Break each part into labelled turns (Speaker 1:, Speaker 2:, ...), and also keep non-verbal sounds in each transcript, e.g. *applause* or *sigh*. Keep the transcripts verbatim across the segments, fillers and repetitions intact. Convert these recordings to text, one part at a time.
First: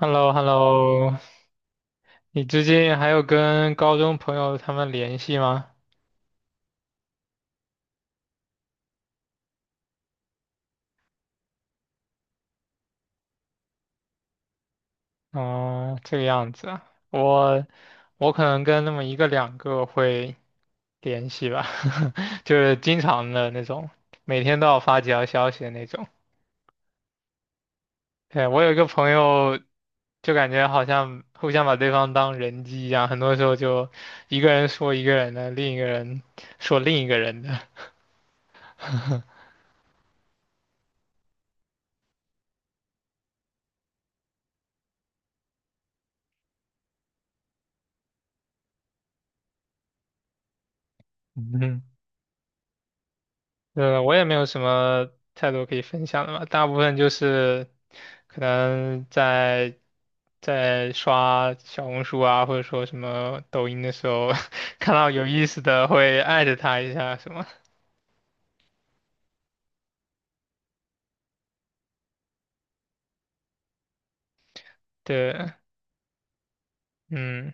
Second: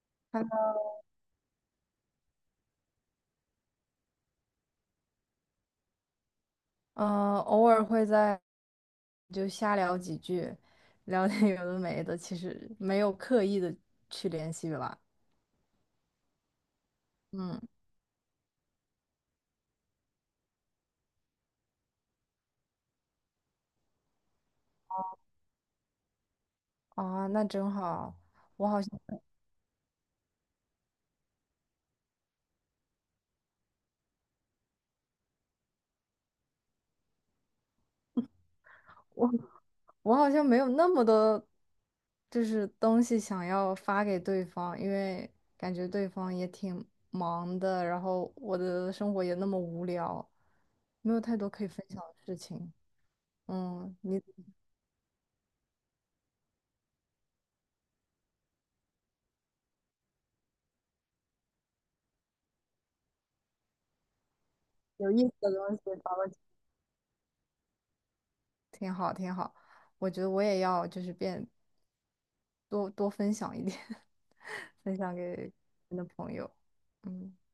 Speaker 1: h e l l o h e l
Speaker 2: 嗯，
Speaker 1: l o 你最近还有跟高中朋友他们联系吗？
Speaker 2: 偶尔会在就瞎聊几句，聊点有的没的，其实没有刻意的去联系吧。
Speaker 1: 哦，这个样子啊，
Speaker 2: 嗯，
Speaker 1: 我我可能跟那么一个两个会联系吧，*laughs* 就是经常的那种，每天都要发几条消息的那种。
Speaker 2: 啊，那真好。
Speaker 1: 对，我
Speaker 2: 我
Speaker 1: 有一
Speaker 2: 好
Speaker 1: 个
Speaker 2: 像
Speaker 1: 朋友，就感觉好像互相把对方当人机一样，很多时候就一个人说一个人的，另一个人说另一个人的。
Speaker 2: 我好像没有那么多，就是东西想要发给对方，因为感觉对方也挺忙的，然后我的生活也那么无聊，没有
Speaker 1: *laughs*
Speaker 2: 太多
Speaker 1: 嗯
Speaker 2: 可以
Speaker 1: 哼。
Speaker 2: 分享的事情。嗯，
Speaker 1: 呃，我
Speaker 2: 你
Speaker 1: 也没有什么太多可以分享的嘛，大部分就是可能在在刷小红书啊，或者说什么抖音的时候，*laughs* 看到
Speaker 2: 有
Speaker 1: 有
Speaker 2: 意思
Speaker 1: 意
Speaker 2: 的
Speaker 1: 思
Speaker 2: 东西
Speaker 1: 的
Speaker 2: 找
Speaker 1: 会
Speaker 2: 到
Speaker 1: 艾特他一下什么。
Speaker 2: 挺好，挺好。我觉得我也要就是变多多分享一点，*laughs* 分享给
Speaker 1: 对，
Speaker 2: 你的朋友。嗯，
Speaker 1: 嗯，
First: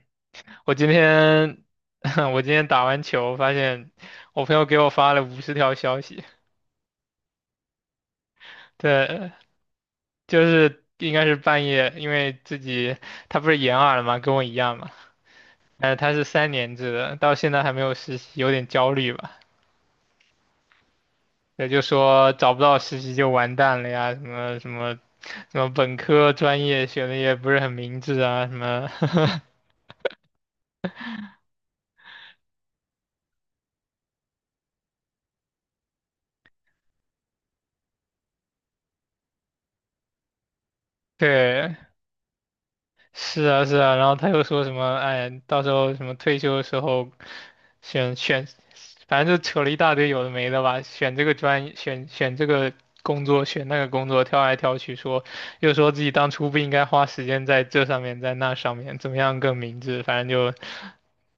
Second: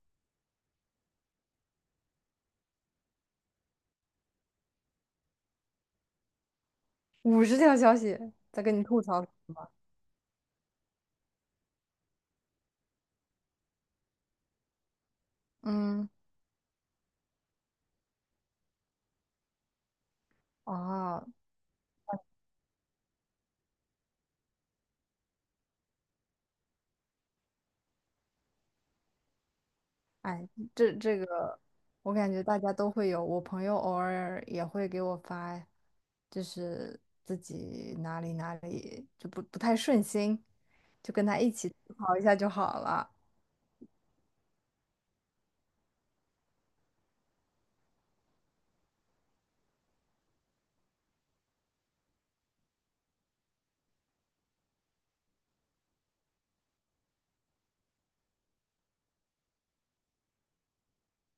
Speaker 1: 我今天 *laughs* 我今天打完球，发现我朋友给我发了五十条消息。
Speaker 2: 五十条消息在跟你吐槽什
Speaker 1: 对，
Speaker 2: 么？
Speaker 1: 就是应该是半夜，因为自己他不是延二了嘛，跟我一样嘛。哎，
Speaker 2: 嗯，
Speaker 1: 他是三年制的，到现在还没有实习，有点焦虑吧？
Speaker 2: 哦，
Speaker 1: 也就说找不到实习就完蛋了呀，什么什么什么本科专业选的也不是很明智啊，什么，
Speaker 2: 哎，这这个我感觉大家都会有，我朋友偶尔也会给我发，就是自己哪里哪里就不不太顺心，就
Speaker 1: *laughs*
Speaker 2: 跟他一起
Speaker 1: 对，
Speaker 2: 吐槽一下就好了。
Speaker 1: 是啊，是啊，然后他又说什么，哎，到时候什么退休的时候选选，反正就扯了一大堆有的没的吧，选这个专业，选选这个工作，选那个工作，挑来挑去说，又说自己当初不应该花时间在这上面，在那上面，怎么样更明智，反正就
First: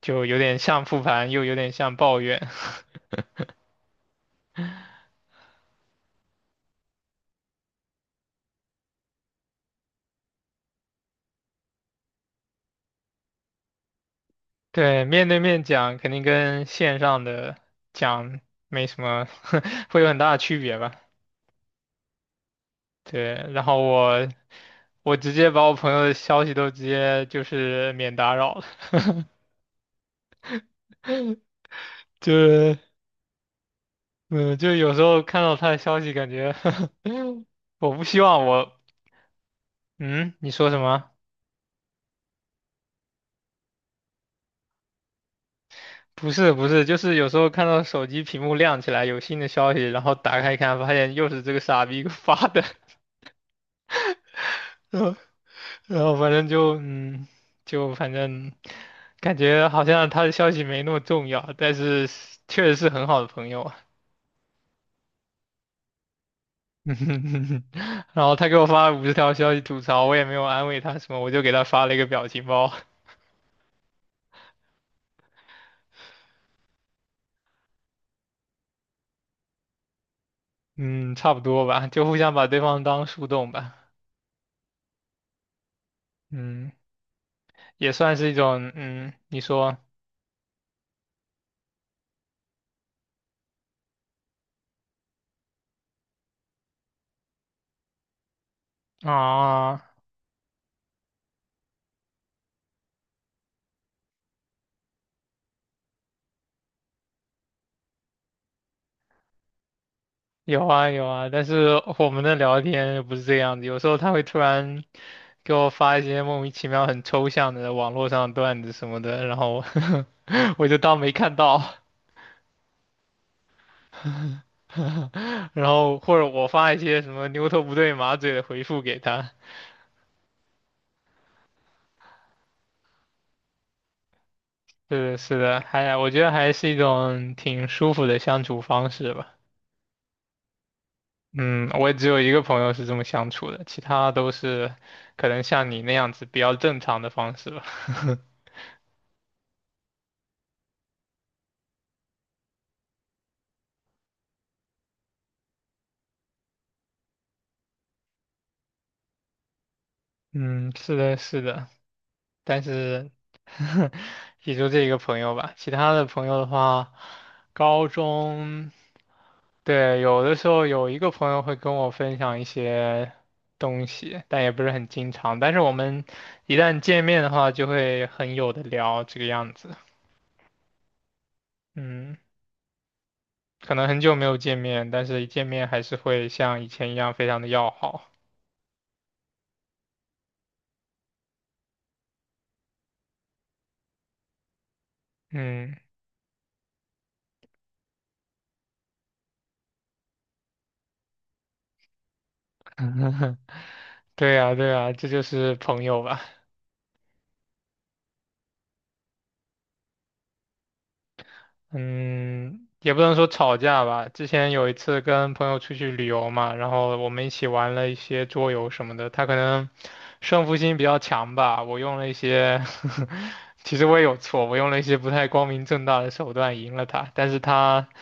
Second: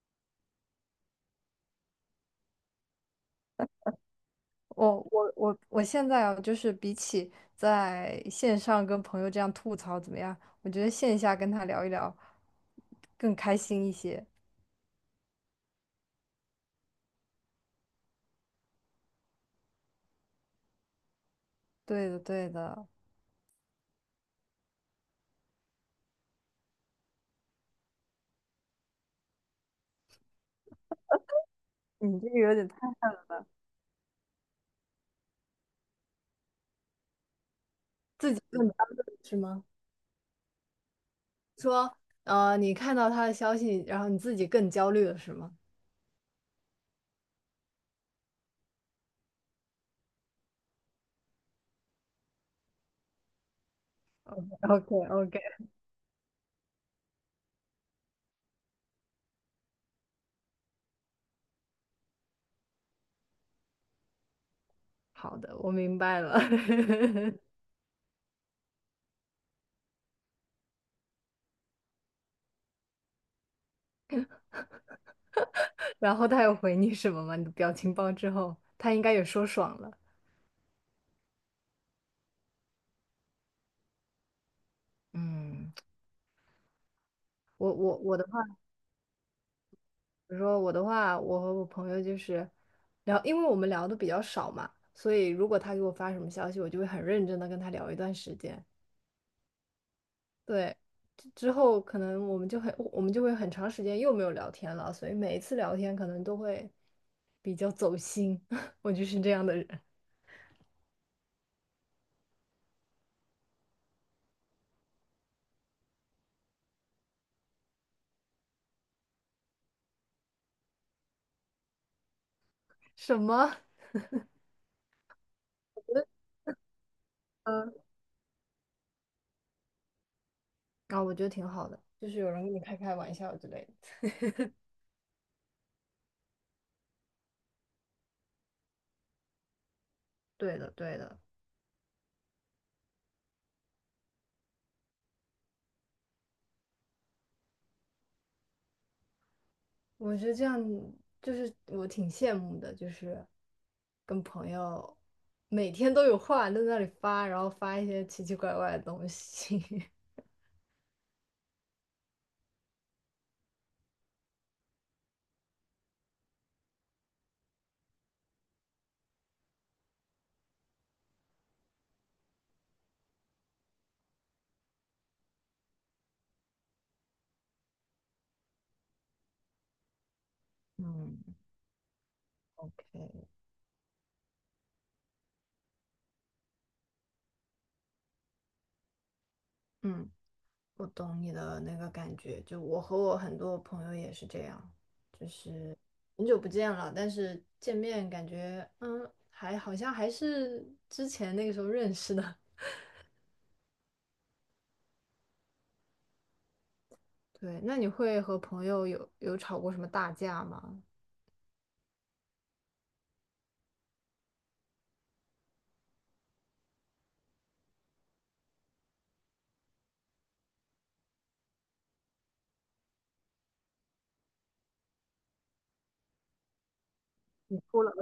Speaker 1: 就有点像复盘，又有点像抱怨。
Speaker 2: 我我我我现在啊，就是比起在线上跟朋友这样吐槽怎么样，我觉得线下跟他聊一聊更开心一些。
Speaker 1: *laughs* 对，面对面讲肯定跟线上的讲没什么，*laughs* 会有很大的区别吧。
Speaker 2: 对的，对的，
Speaker 1: 对，然后我我直接把我朋友的消息都直接就是免打扰了，
Speaker 2: 你
Speaker 1: *laughs*
Speaker 2: 这
Speaker 1: 就
Speaker 2: 个有点太
Speaker 1: 是
Speaker 2: *laughs*
Speaker 1: 嗯，就有时候看到他的消息，感觉 *laughs* 我不希
Speaker 2: 自己
Speaker 1: 望
Speaker 2: 更
Speaker 1: 我
Speaker 2: 端了，是吗？
Speaker 1: 嗯，你说什么？
Speaker 2: 说，呃，你看到他的消息，然后你自己更焦虑了，是吗？
Speaker 1: 不是不是，就是有时候看到手机屏幕亮起来有新的消息，然后打开一看，发现又是这个傻逼给我发的，*laughs*
Speaker 2: OK
Speaker 1: 然后
Speaker 2: OK，
Speaker 1: 然后反正就嗯，就反正感觉好像他的消息没那么重要，但是确实是很好的朋友。啊。
Speaker 2: 好的，我明白了。
Speaker 1: *laughs*
Speaker 2: *laughs*
Speaker 1: 然后他给我发了五十条消息吐槽，我也没有安慰他什么，我就给他发了一个表情包。
Speaker 2: 然后他有回你什么吗？你的表情包之后，他应该也说爽了。
Speaker 1: 嗯，差不多吧，就互相把对方当树洞吧。
Speaker 2: 嗯，
Speaker 1: 嗯，
Speaker 2: 我
Speaker 1: 也
Speaker 2: 我
Speaker 1: 算
Speaker 2: 我的
Speaker 1: 是一
Speaker 2: 话。
Speaker 1: 种，嗯，你说
Speaker 2: 比如说我的话，我和我朋友就是聊，因为我们聊的比较少嘛，所以如果他给我发什么消息，我就会很认真的跟他聊一段时间。
Speaker 1: 啊，
Speaker 2: 对，之之后可能我们就很，我们就会很长时间又没有聊天了，所以每一次聊天可能都会比较走心。*laughs* 我就是这样的人。
Speaker 1: 有啊有啊，但是我们的聊天又不是这样子，有时候他会突然给我发一些莫名其妙很抽象的网络上的段子什么的，然后 *laughs* 我就当没看到，
Speaker 2: 什么？
Speaker 1: *laughs* 然后或者我发一些什么牛头
Speaker 2: 嗯，
Speaker 1: 不对马嘴的回复给他。
Speaker 2: 啊，我觉得挺好的，就是有人跟你开开玩笑之类的。
Speaker 1: 是的是的，还我觉得还是一种挺舒服的相处方式吧。
Speaker 2: 对的，对的。
Speaker 1: 嗯，我也只有一个朋友是这么相处的，其他都是可能像你那样子比较正常的方式吧。*laughs*
Speaker 2: 我觉得这样就是我挺羡慕的，就是跟朋友每天都有话在那里发，然后发一些奇奇怪怪的东西。*laughs*
Speaker 1: 嗯，是的，是的。但是 *laughs* 也就这一个朋友吧，其他的朋友的话，高中，对，有的时候有一个朋友会跟我分享一些东西，但也不是很经常，但是我们一旦见面的话，就会很有的聊这个样子。
Speaker 2: 嗯
Speaker 1: 嗯，
Speaker 2: o
Speaker 1: 可能很久没有见面，但是一见面还是会像以前一样非常的要好。
Speaker 2: 嗯我懂你的那个感觉，就我和我很多朋友也是这样，
Speaker 1: 嗯，
Speaker 2: 很久不见了，但是见面感觉嗯，还好像还是之前那个时候认识的。
Speaker 1: *laughs* 对呀，对呀，这就是朋友吧。
Speaker 2: *laughs* 对，那你会和朋友有有吵过什么大架吗？
Speaker 1: 嗯，也不能说吵架吧。之前有一次跟朋友出去旅游嘛，然后我们一起玩了一些桌游什么的。他可能胜负心比较强吧，我用了一些，*laughs* 其实我也有错，我用了一些不太光明正大的手段赢了他。但是
Speaker 2: *laughs*
Speaker 1: 他，
Speaker 2: 了。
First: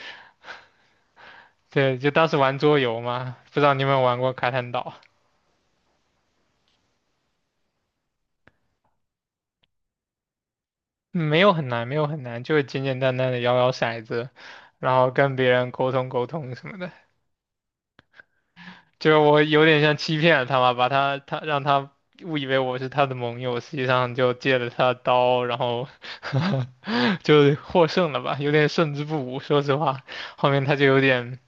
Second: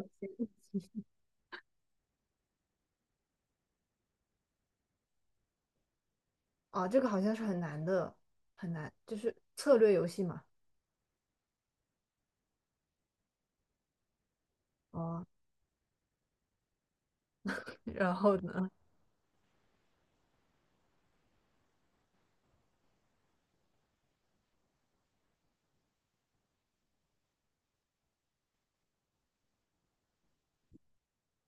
Speaker 1: 对，就当时玩桌游嘛，不知道你有没有玩过卡坦岛？
Speaker 2: 哦，这个好像是很难的，很难，就是策略游戏嘛。
Speaker 1: 嗯没有很难，没有很难，就是简简单单的摇摇骰子，然后
Speaker 2: 哦，
Speaker 1: 跟别人沟通沟通什么的。
Speaker 2: 然后呢，
Speaker 1: 就是我有点像欺骗了他嘛，把他他让他误以为我是他的盟友，实际上就借了他的刀，然后 *laughs* 就获胜了吧，有点胜之不武。说实话，后面他就有点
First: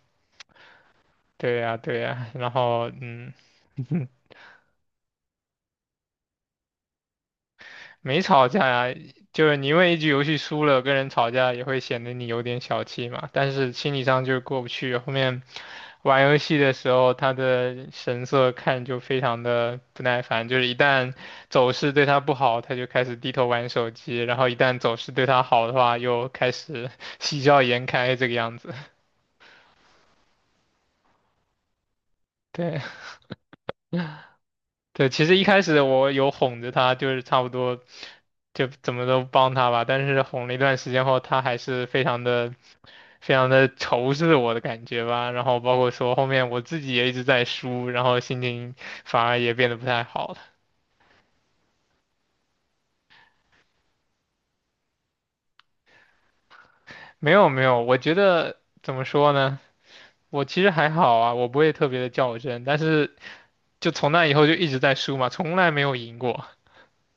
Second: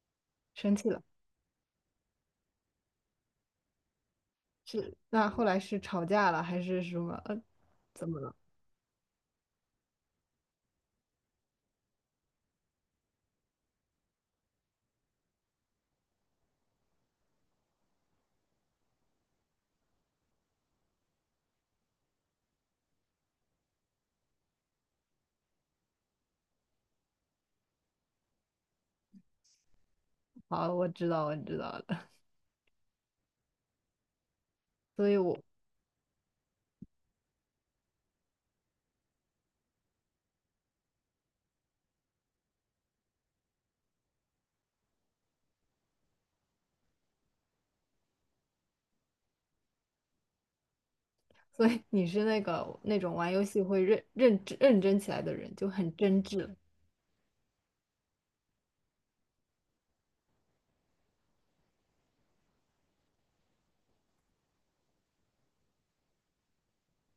Speaker 2: 生气了，
Speaker 1: 对呀、对呀、然后嗯，*laughs*
Speaker 2: 是，那后来是吵架了还是什么？呃，怎么
Speaker 1: 没
Speaker 2: 了？
Speaker 1: 吵架呀，就是你因为一局游戏输了跟人吵架，也会显得你有点小气嘛。但是心理上就是过不去。后面玩游戏的时候，他的神色看就非常的不耐烦，就是一旦走势对他不好，他就开始低头玩手机；然后一旦走势对他好的话，又开始 *laughs* 喜笑颜开这个样子。
Speaker 2: 好，我知道，我知道了。*laughs*
Speaker 1: 对对，
Speaker 2: 所以
Speaker 1: 其实
Speaker 2: 我，
Speaker 1: 一开始我有哄着他，就是差不多。就怎么都帮他吧，但是哄了一段时间后，他还是非常的非常的仇视我的感觉吧。然后包括说后面我自己也一直在输，然后心情反而也变得不太好了。
Speaker 2: 所以你是那个那种玩游戏会认认真认真起来的人，就很真挚
Speaker 1: 没有没有，我觉得怎么说呢？我其实还好啊，我不会特别的较真，但是就从那以后就一直在输嘛，从来没有赢过。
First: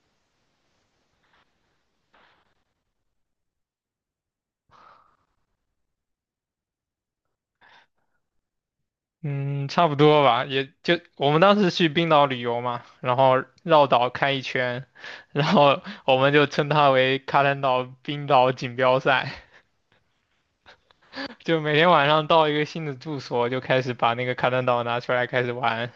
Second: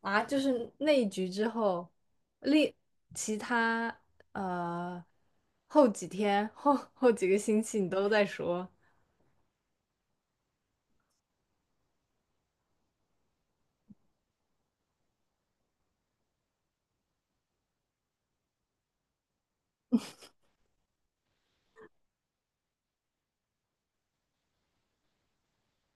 Speaker 2: 啊。就是那一局之后，另其他呃后几天后后几个星期你都在说。
Speaker 1: 嗯，差不多吧，也就我们当时去冰岛旅游嘛，然后绕岛开一圈，然后我们就称它为卡坦岛冰岛锦标赛。就每天晚上到一个新的住所，就开始把那个卡坦岛拿出来开始玩。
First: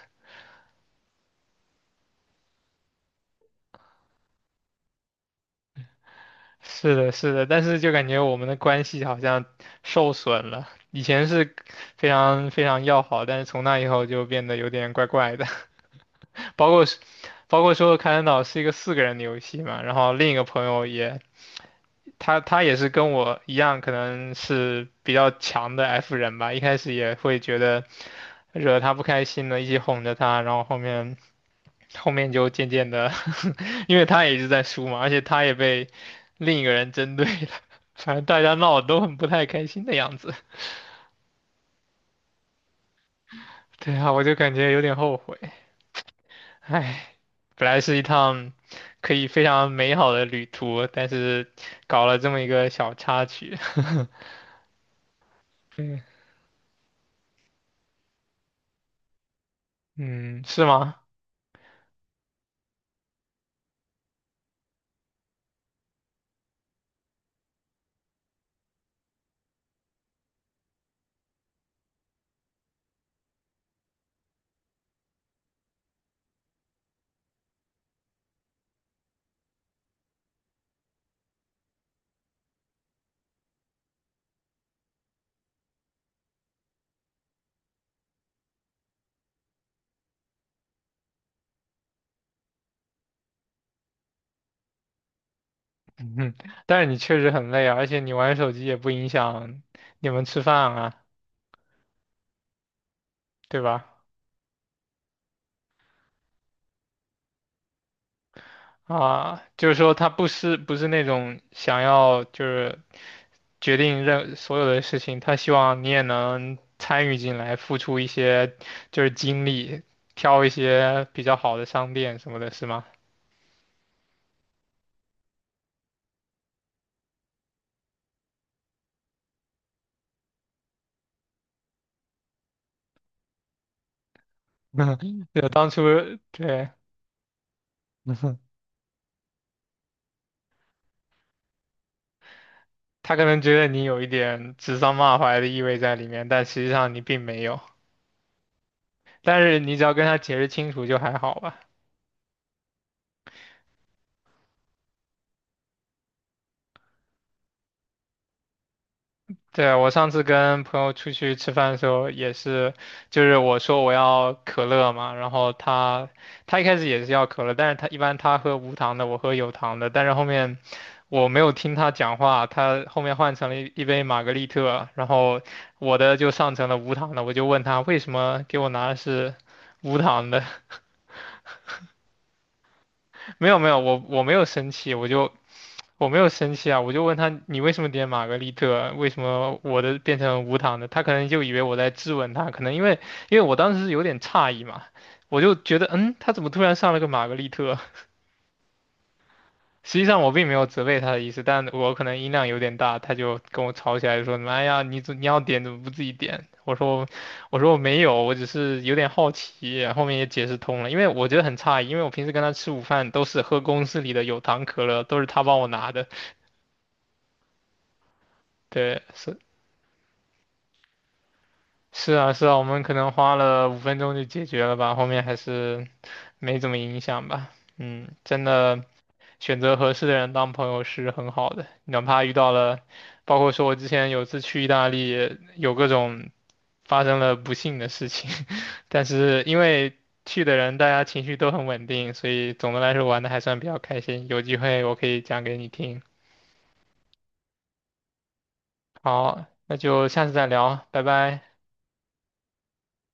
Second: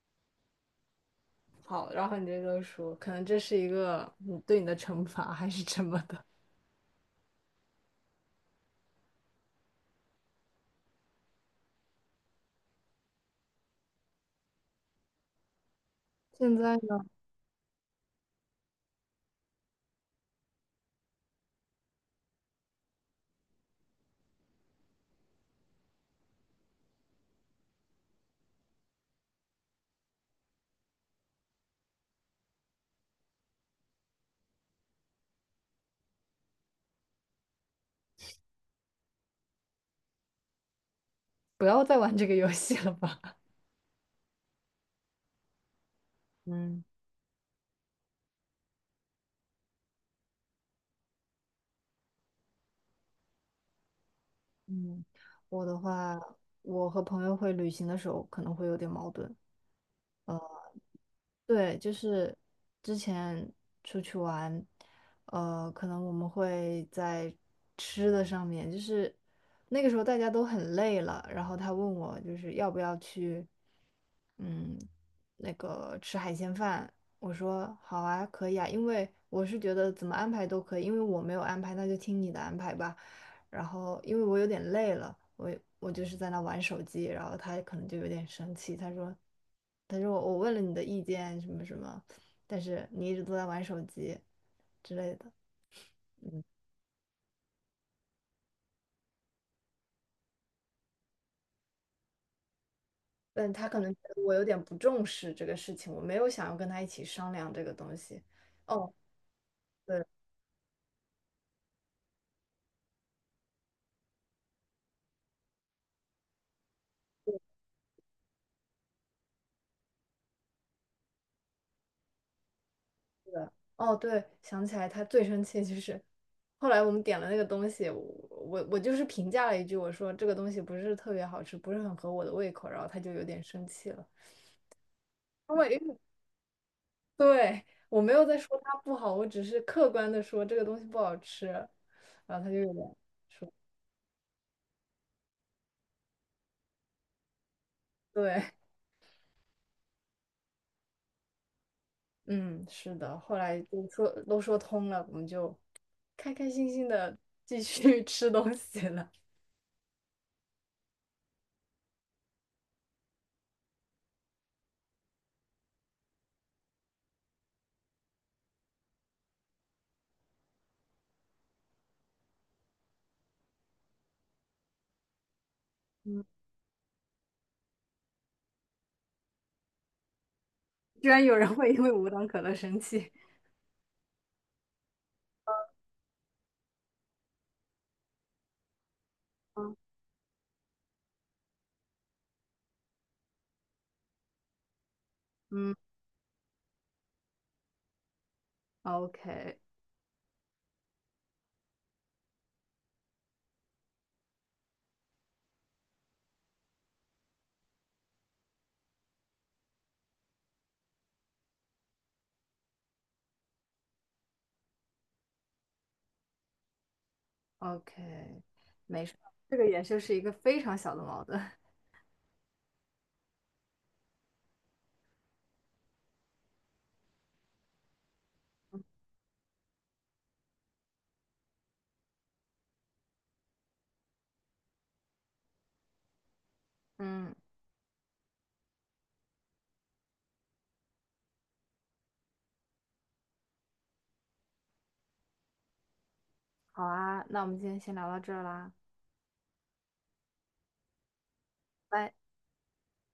Speaker 2: 好，然后你这就说，可能这是一个你对你的惩罚还是什么的。
Speaker 1: 是的，是的，但是就感觉我们的关系好像受损了。以前是非常非常要好，但是从那以后就变得有点怪怪的。
Speaker 2: *laughs*
Speaker 1: *laughs*
Speaker 2: 现
Speaker 1: 包
Speaker 2: 在
Speaker 1: 括是
Speaker 2: 呢，
Speaker 1: 包括说卡坦岛是一个四个人的游戏嘛，然后另一个朋友也他他也是跟我一样，可能是比较强的 F 人吧，一开始也会觉得。惹他不开心的，一起哄着他，然后后面后面就渐渐的因为他也一直在输嘛，而且他也被另一个人针对了，*laughs* 反正大家闹得都很不太开心的样子。
Speaker 2: 不要再玩这个游戏了吧。*laughs*
Speaker 1: *laughs* 对啊，我就感觉有点后悔，
Speaker 2: 嗯
Speaker 1: 唉，本来是一趟可以非常美好的旅途，但是搞了这么一个小插曲，*laughs*
Speaker 2: 嗯，我的话，我和朋友会旅行的时候可能会有点矛盾。
Speaker 1: 嗯，是吗？
Speaker 2: 对，就是之前出去玩，呃，可能我们会在吃的上面，就是那个时候大家都很累了，然后他问我就是要不要去，嗯，那个吃海鲜饭，我说好啊，可以啊，因为我是觉得怎么安排都可以，因为我没有安排，那就听你的安排吧。然后因为我有点累了，我我就是在那玩手机，然后他可能就有点生气，他说，他说我问了你的意见什么什么，但是你一直都在玩手机之类的，
Speaker 1: *laughs* 嗯，但是你确实很累啊，而且你玩手机也不影响你们吃饭啊，
Speaker 2: 但
Speaker 1: 对
Speaker 2: 他可能
Speaker 1: 吧？
Speaker 2: 觉得我有点不重视这个事情，我没有想要跟他一起商量这个东西。哦，
Speaker 1: 啊，就是说
Speaker 2: 对，
Speaker 1: 他不是不是那种想要就是决定任所有的事情，他希望你也能参与进来，付出一些就是精力，挑一些比较好的商店什么的，是吗？
Speaker 2: 是的，哦，对，想起来他最生气就是。后来我们点了那个东西，我我我就是评价了一句，我说这个东西不是特别好吃，不是很合我的胃口，然后他就有点生气了。
Speaker 1: *laughs* 就当
Speaker 2: 因
Speaker 1: 初
Speaker 2: 为
Speaker 1: 对
Speaker 2: 对，我没有在说它不好，我只是客观的说这个东西不好吃，然后他就有点，
Speaker 1: 他可能觉得你有一点指桑骂槐的意味在里面，但实际上你并没有。
Speaker 2: 对，
Speaker 1: 但是你只要跟他解释清楚就还好吧。
Speaker 2: 嗯，是的，后来就说都说通了，我们就开开心心的继续 *laughs* 吃东西了。
Speaker 1: 对啊，我上次跟朋友出去吃饭的时候也是，就是我说我要可乐嘛，然后他他一开始也是要可乐，但是他一般他喝无糖的，我喝有糖的，但是后面我没有听他讲话，他后面换成了一一杯玛格丽特，然后我的就上成了无糖的，我就问他为什么给我拿的是无糖的，*laughs*
Speaker 2: 居然有人会因为无糖可乐生气，
Speaker 1: 没有没有，我我没有生气，我就我没有生气啊，我就问他你为什么点玛格丽特，为什么
Speaker 2: 嗯
Speaker 1: 我的变成无糖的？他可能就以为我在质问他，可能因为因为我当时是有点诧异嘛，我就
Speaker 2: 嗯
Speaker 1: 觉得嗯，他怎么突然上了个玛格丽特？*laughs*
Speaker 2: ，OK
Speaker 1: 实际上我并没有责备他的意思，但我可能音量有点大，他就跟我吵起来说妈哎呀，你怎你要点怎么不自己点？我说我说我没有，我只是有点好奇，后面也解释通了，因为我觉得很诧异，因为我平时跟他吃午饭都是喝公司里的有糖可乐，都是他帮我拿的，
Speaker 2: OK，
Speaker 1: 对，
Speaker 2: 没事儿
Speaker 1: 是。
Speaker 2: 这个也就是一个非常小的矛盾。*laughs*
Speaker 1: 是啊，是啊，我们可能花了五分钟就解决了吧，后面还是没怎么影响吧。嗯，真的选择合适的人当朋友是很好的，哪怕遇到了，包括说我之前有次去意大利，有各种发生
Speaker 2: 嗯，
Speaker 1: 了不幸的事情，*laughs* 但是因为去的人大家情绪都很稳定，所以总的来说玩的还算比较开心。有机会我可以讲给你听。
Speaker 2: 好啊，那我们今天先聊到这儿啦。
Speaker 1: 好，那就下次再聊，拜拜。
Speaker 2: 拜。